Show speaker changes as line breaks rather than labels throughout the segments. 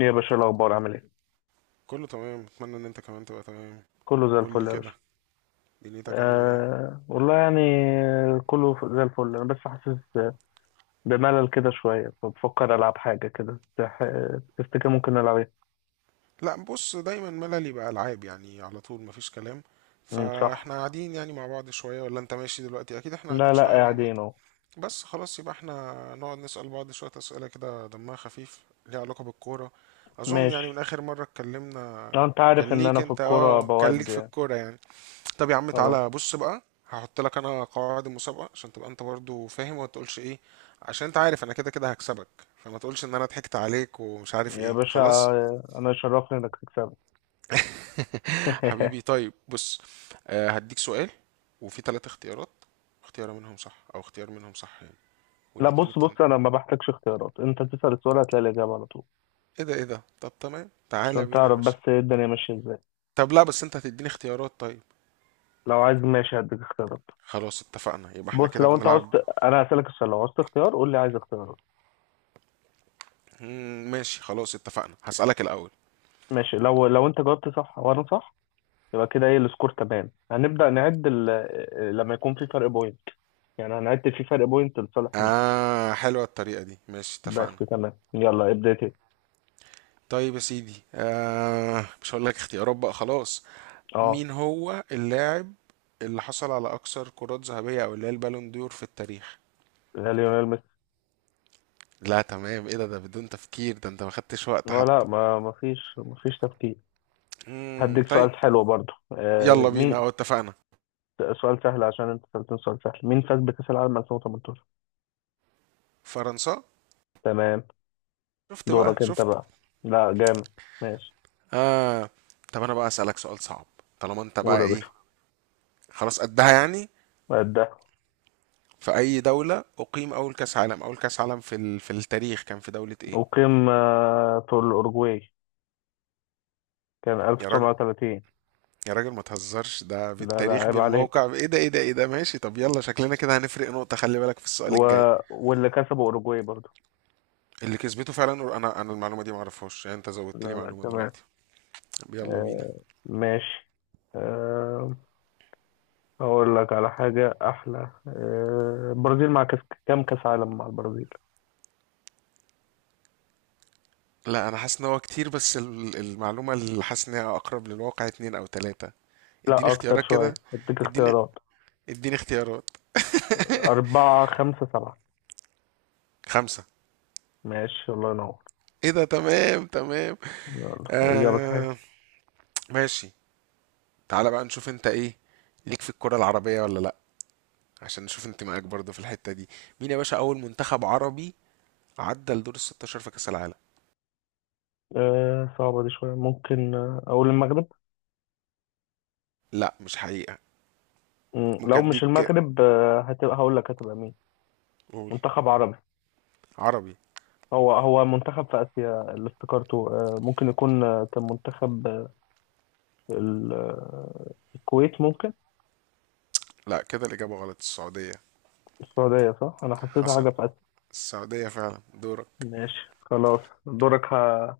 إيه يا باشا، إيه الأخبار؟ عامل إيه؟
كله تمام، اتمنى ان انت كمان تبقى تمام.
كله زي
قول لي
الفل يا
كده،
باشا.
دنيتك عامله ايه؟
آه والله يعني كله زي الفل. أنا بس حاسس بملل كده شوية، فبفكر ألعب حاجة كده. تفتكر ممكن نلعب إيه؟
لا بص، دايما مللي بقى العاب يعني على طول مفيش كلام.
مم، صح.
فاحنا قاعدين يعني مع بعض شويه، ولا انت ماشي دلوقتي؟ اكيد احنا
لا
قاعدين
لا،
شويه مع بعض.
قاعدين أهو.
بس خلاص، يبقى احنا نقعد نسال بعض شويه اسئله كده دمها خفيف، ليها علاقه بالكوره، اظن يعني من
ماشي.
اخر مره اتكلمنا.
آه، أنت
كان
عارف إن
ليك
أنا في
انت
الكورة
اه كان
بود
ليك في
يعني.
الكوره يعني. طب يا عم
خلاص
تعالى بص بقى، هحط لك انا قواعد المسابقه عشان تبقى انت برضو فاهم وما تقولش ايه. عشان انت عارف انا كده كده هكسبك، فما تقولش ان انا ضحكت عليك ومش عارف
يا
ايه
باشا،
خلاص.
أنا يشرفني إنك تكسبني.
حبيبي طيب بص. آه هديك سؤال، وفي ثلاث اختيارات، اختيار منهم صح او اختيار منهم صح يعني،
لا
والاتنين
بص
التانيين.
بص، أنا ما بحتاجش اختيارات، أنت تسأل السؤال هتلاقي الإجابة على طول.
ايه ده. طب تمام تعالى
عشان
بينا يا
تعرف بس
باشا.
إيه الدنيا ماشية إزاي.
طب لا بس انت هتديني اختيارات طيب.
لو عايز ماشي هديك اختيارات.
خلاص اتفقنا، يبقى احنا
بص
كده
لو انت عاوز
بنلعب.
انا هسألك السؤال، لو عاوزت اختيار قول لي عايز اختيارات.
ماشي، خلاص اتفقنا، هسألك الأول.
ماشي، لو انت جاوبت صح وانا صح، يبقى كده ايه السكور؟ تمام، هنبدأ نعد لما يكون في فرق بوينت. يعني هنعد في فرق بوينت لصالح مين.
آه، حلوة الطريقة دي، ماشي
بس
اتفقنا.
تمام، يلا ابدأ انت.
طيب يا سيدي، آه مش هقول لك اختيارات بقى خلاص.
اه.
مين هو اللاعب اللي حصل على اكثر كرات ذهبية، او اللي هي البالون دور، في التاريخ؟
لا، ليونيل ميسي.
لا تمام، ايه ده؟ ده بدون تفكير، ده انت ما خدتش وقت
ولا،
حتى.
ما فيش تفكير. هديك
طيب.
سؤال حلو برضو.
يلا بينا،
مين.
اه اتفقنا.
سؤال سهل عشان انت سألتني سؤال سهل. مين فاز بكأس العالم 2018؟
فرنسا.
تمام.
شفت بقى،
دورك انت
شفت.
بقى. لا، جامد. ماشي.
اه. طب انا بقى اسالك سؤال صعب، طالما انت
قول
بقى
يا
ايه، خلاص قدها يعني.
باشا.
في اي دولة اقيم اول كاس عالم؟ اول كاس عالم في في التاريخ كان في دولة ايه؟
أقيم في الأورجواي، كان
يا راجل،
1930.
يا راجل ما تهزرش، ده
لا لا،
بالتاريخ
عيب عليك.
بالموقع. ايه ده ايه ده ايه ده، ماشي. طب يلا شكلنا كده هنفرق نقطة، خلي بالك في السؤال
و...
الجاي.
واللي كسبوا أوروجواي برضو.
اللي كسبته فعلا، انا المعلومة دي ما اعرفهاش يعني، انت
لا
زودت لي
لا،
معلومة
تمام.
دلوقتي. طب يلا بينا.
آه ماشي. آه أقول لك على حاجة أحلى. البرازيل مع كاس. كام كأس عالم مع البرازيل؟
لا انا حاسس ان هو كتير، بس المعلومة اللي حاسس ان هي اقرب للواقع اتنين او تلاتة. اديني
لا أكتر
اختيارات كده،
شوية، أديك
اديني
اختيارات.
اديني اختيارات.
أربعة، خمسة، سبعة.
خمسة.
ماشي، الله ينور.
ايه ده، تمام تمام.
يلا، إجابة
آه
صحيحة.
ماشي. تعالى بقى نشوف انت ايه ليك في الكرة العربية ولا لا، عشان نشوف انتمائك برضه في الحتة دي. مين يا باشا أول منتخب عربي عدى لدور الستاشر في كأس العالم؟
آه، صعبة دي شوية. ممكن أقول المغرب.
لا مش حقيقة.
مم،
ممكن
لو مش
أديك.
المغرب هتبقى، هقول لك هتبقى مين.
قول.
منتخب عربي.
عربي.
هو هو منتخب في آسيا اللي افتكرته. ممكن يكون كان منتخب الكويت ممكن.
لا كده الإجابة غلط. السعودية.
السعودية صح؟ أنا حسيتها
حصل.
حاجة في آسيا.
السعودية فعلا. دورك.
ماشي، خلاص. دورك.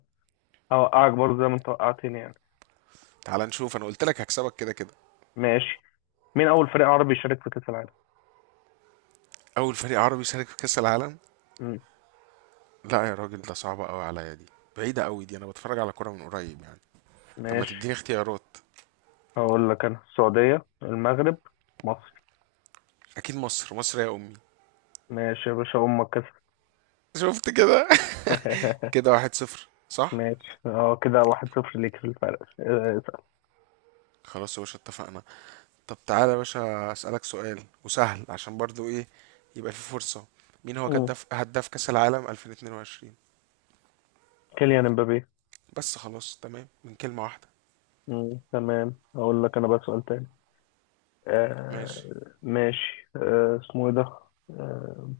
هوقعك برضه زي ما أنت وقعتني يعني.
تعال نشوف، أنا قلت لك هكسبك كده كده.
ماشي. مين أول فريق عربي يشارك في كأس العالم؟
أول فريق عربي شارك في كأس العالم.
مم.
لا يا راجل، ده صعبة أوي عليا دي، بعيدة أوي دي، أنا بتفرج على كورة من قريب يعني. طب ما
ماشي،
تديني اختيارات.
هقول لك أنا: السعودية، المغرب، مصر.
أكيد مصر، مصر يا أمي.
ماشي يا باشا، أمك كسب.
شفت كده. كده واحد صفر صح.
ماشي، اه كده 1-0 ليك في الفرق. اسأل.
خلاص يا باشا اتفقنا. طب تعالى يا باشا أسألك سؤال وسهل عشان برضو ايه، يبقى في فرصة. مين هو
مم.
كدف هداف كأس العالم 2022؟
كيليان امبابي.
بس خلاص، تمام من كلمة واحدة.
مم، تمام. هقول لك أنا بقى سؤال تاني. آه
ماشي.
ماشي. اسمه ايه ده. آه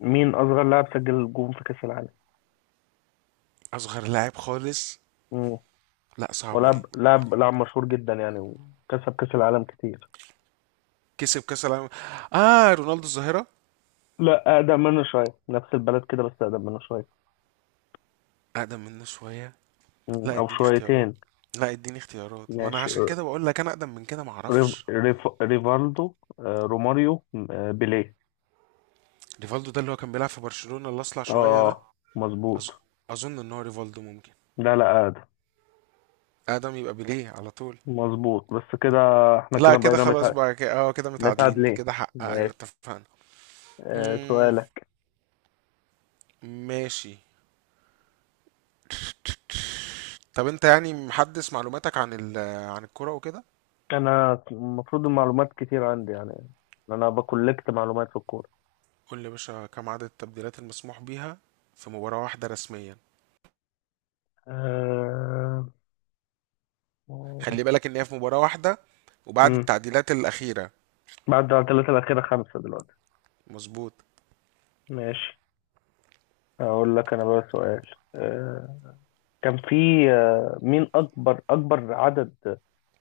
مين اصغر لاعب سجل جون في كاس العالم؟
أصغر لاعب خالص.
مم.
لا صعبة دي.
ولاعب لاعب لاعب مشهور جدا يعني، وكسب كاس العالم كتير.
كسب كأس العالم. آه رونالدو الظاهرة.
لا، اقدم منه شويه، نفس البلد كده بس اقدم منه شويه.
أقدم منه شوية.
مم،
لا
او
اديني اختيارات،
شويتين.
لا اديني اختيارات، ما انا
ماشي.
عشان كده بقول لك انا اقدم من كده ما اعرفش.
ريفالدو، روماريو، بيليه.
ريفالدو ده اللي هو كان بيلعب في برشلونة اللي اصلع شوية ده.
اه، مظبوط.
أظ... اظن ان هو ريفالدو ممكن.
لا لا، اقدم.
اقدم، يبقى بيليه على طول.
مظبوط، بس كده احنا كده
لا كده
بقينا
خلاص بقى كده، اه كده متعادلين،
متعادلين.
كده حق ايوه
ماشي.
اتفقنا.
آه
مم،
سؤالك.
ماشي. طب انت يعني محدث معلوماتك عن عن الكرة وكده.
انا المفروض المعلومات كتير عندي يعني. انا بكولكت معلومات في الكوره.
قول لي يا باشا، كم عدد التبديلات المسموح بيها في مباراة واحدة رسميا؟
أه...
خلي بالك ان هي في مباراة واحدة، وبعد
امم
التعديلات الأخيرة.
بعد على الثلاثه الاخيره، خمسه دلوقتي.
مظبوط.
ماشي. اقول لك انا بقى سؤال. كان في، مين اكبر اكبر عدد،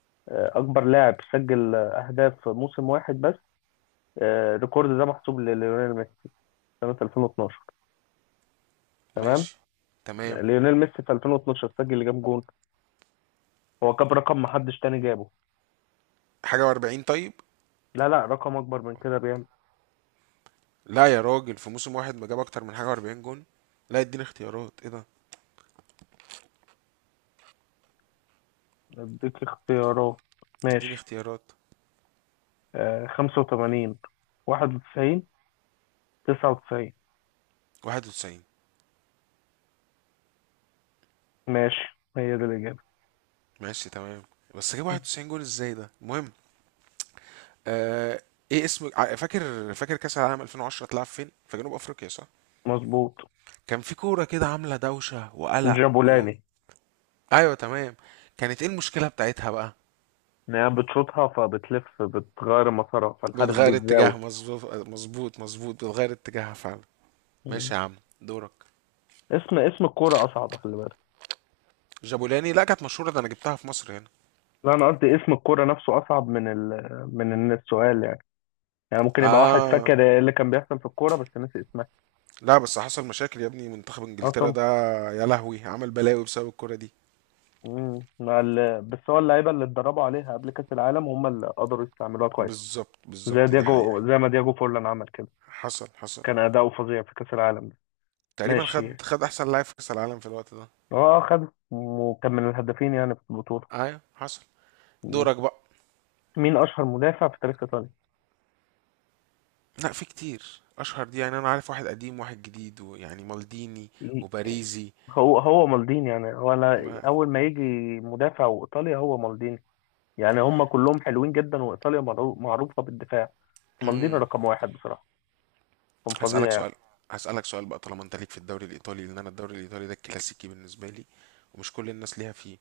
اكبر لاعب سجل اهداف في موسم واحد بس. الريكورد ده محسوب لليونيل ميسي سنه 2012. تمام.
ماشي تمام.
ليونيل ميسي في 2012 سجل كام جون؟ هو جاب رقم محدش تاني جابه.
حاجة وأربعين طيب.
لا لا، رقم اكبر من كده بيعمل.
لا يا راجل، في موسم واحد ما جاب أكتر من حاجة وأربعين جون. لا اديني اختيارات، ايه ده.
اديك اختيارات.
اديني
ماشي.
اختيارات.
85، 91، 99.
واحد وتسعين.
ماشي، هي دي الإجابة.
ماشي تمام. بس جاب واحد وتسعين جون ازاي، ده المهم. آه. ايه اسم فاكر كاس العالم 2010 اتلعب فين؟ في جنوب افريقيا صح.
مظبوط.
كان في كوره كده عامله دوشه وقلق
جابولاني.
ايوه تمام. كانت ايه المشكله بتاعتها بقى؟
إن هي بتشوطها فبتلف بتغير مسارها فالحارس
بتغير
بيتزاول.
اتجاه، مظبوط مظبوط مظبوط، بتغير اتجاهها فعلا. ماشي
مم.
يا عم. دورك.
اسم اسم الكورة أصعب، خلي بالك.
جابولاني. لا كانت مشهوره ده، انا جبتها في مصر هنا.
لا، أنا قصدي اسم الكورة نفسه أصعب من ال من إن السؤال يعني. يعني ممكن يبقى واحد
اه.
فاكر إيه اللي كان بيحصل في الكورة بس نسي اسمها.
لا بس حصل مشاكل يا ابني منتخب
أه
انجلترا
طبعا.
ده. يا لهوي، عمل بلاوي بسبب الكوره دي.
مم. مع بس هو اللعيبة اللي اتدربوا عليها قبل كأس العالم هم اللي قدروا يستعملوها كويس.
بالظبط
زي
بالظبط، دي حقيقه.
دياجو، زي ما دياجو فورلان عمل كده.
حصل حصل.
كان أداؤه فظيع في كأس العالم ده.
تقريبا
ماشي.
خد، خد احسن لاعب في كاس العالم في الوقت ده.
اه، خد، وكان من الهدافين يعني في البطولة.
ايوه حصل.
م.
دورك بقى.
مين أشهر مدافع في تاريخ إيطاليا؟
لا في كتير اشهر دي يعني، انا عارف واحد قديم واحد جديد، ويعني مالديني
ي-
وباريزي.
هو هو مالديني، يعني هو أنا
ما...
أول ما يجي مدافع وإيطاليا هو مالديني. يعني هم كلهم حلوين جدا، وإيطاليا معروفة بالدفاع. مالديني
مم.
رقم واحد بصراحة. كان
هسألك
فظيع يعني.
سؤال، هسألك سؤال بقى، طالما انت ليك في الدوري الايطالي، لان انا الدوري الايطالي ده الكلاسيكي بالنسبة لي ومش كل الناس ليها فيه.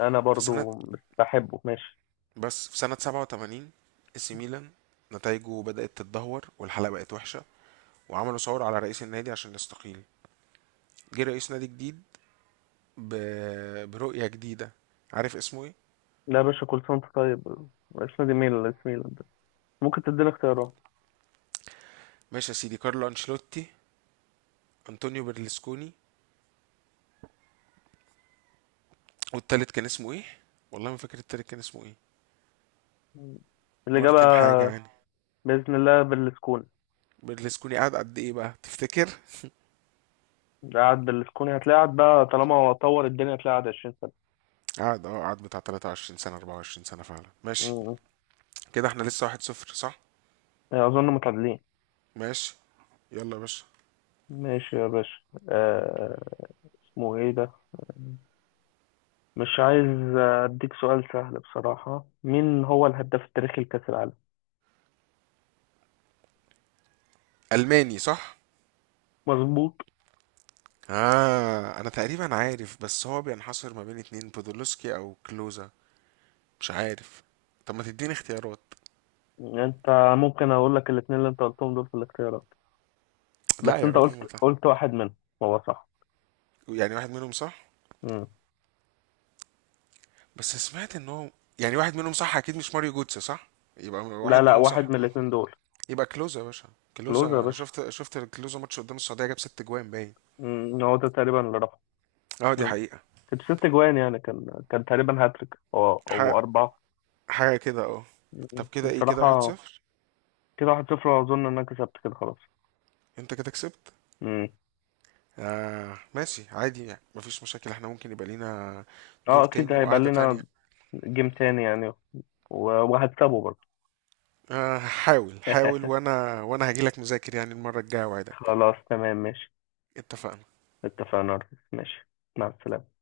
أنا
في سنة
برضو بحبه، ماشي.
بس في سنة 87 اي سي ميلان نتائجه بدأت تتدهور والحلقة بقت وحشة، وعملوا ثورة على رئيس النادي عشان يستقيل. جه رئيس نادي جديد ب... برؤية جديدة. عارف اسمه ايه؟
لا يا باشا، كل سنة وأنت طيب. اسم دي ميلان، اسم ميلان ده. ممكن تديني اختيارات؟
ماشي يا سيدي، كارلو انشيلوتي، أنطونيو برلسكوني، والتالت كان اسمه إيه؟ والله ما فاكر التالت كان اسمه إيه.
م. الإجابة
مارتن حاجة يعني.
بإذن الله بالسكون.
برلسكوني قعد قد إيه بقى؟ تفتكر؟
قاعد بالسكون، هتلاعب بقى طالما هو طور الدنيا، هتلاعب 20 سنة.
قعد، أه قعد بتاع 23 سنة 24 سنة فعلا، ماشي.
مم.
كده إحنا لسه 1-0، صح؟
أظن متعادلين.
ماشي. يلا يا باشا.
ماشي يا باشا. آه... اسمه إيه ده. مش عايز أديك سؤال سهل بصراحة. مين هو الهداف التاريخي لكأس العالم؟
ألماني صح؟
مظبوط.
آه أنا تقريبا عارف، بس هو بينحصر ما بين اتنين، بودولوسكي أو كلوزا، مش عارف. طب ما تديني اختيارات.
أنت ممكن أقول لك الاتنين اللي أنت قلتهم دول في الاختيارات، بس
لا يا
أنت
راجل
قلت
ما تع-
قلت واحد منهم هو صح.
يعني واحد منهم صح.
مم.
بس سمعت ان هو يعني واحد منهم صح، اكيد مش ماريو جوتس صح، يبقى
لا
واحد
لا،
منهم
واحد
صح.
من الاتنين دول.
يبقى كلوزا يا باشا. كلوزا
كلوز يا
انا
باشا.
شفت كلوزا ماتش قدام السعوديه جاب ست جوان باين.
مم. هو ده تقريبا اللي رفعه.
اه دي حقيقه،
كانت 6 جوان، يعني كان تقريبا هاتريك او
حاجه،
اربعه.
حاجه كده اه. طب
مم،
كده ايه، كده
بصراحه.
1-0.
كده 1-0. اظن ان انا كسبت كده، خلاص.
انت كده كسبت.
مم.
آه ماشي عادي يعني، مفيش مشاكل، احنا ممكن يبقى لينا
اه،
دور
اكيد
تاني
هيبقى
وقعده
لنا
تانية.
جيم تاني يعني، وهكسبه برضه.
آه حاول حاول، وانا هجيلك مذاكر يعني المره الجايه، وعدك.
خلاص تمام ماشي.
اتفقنا.
اتفقنا يا ريس. ماشي. مع السلامه.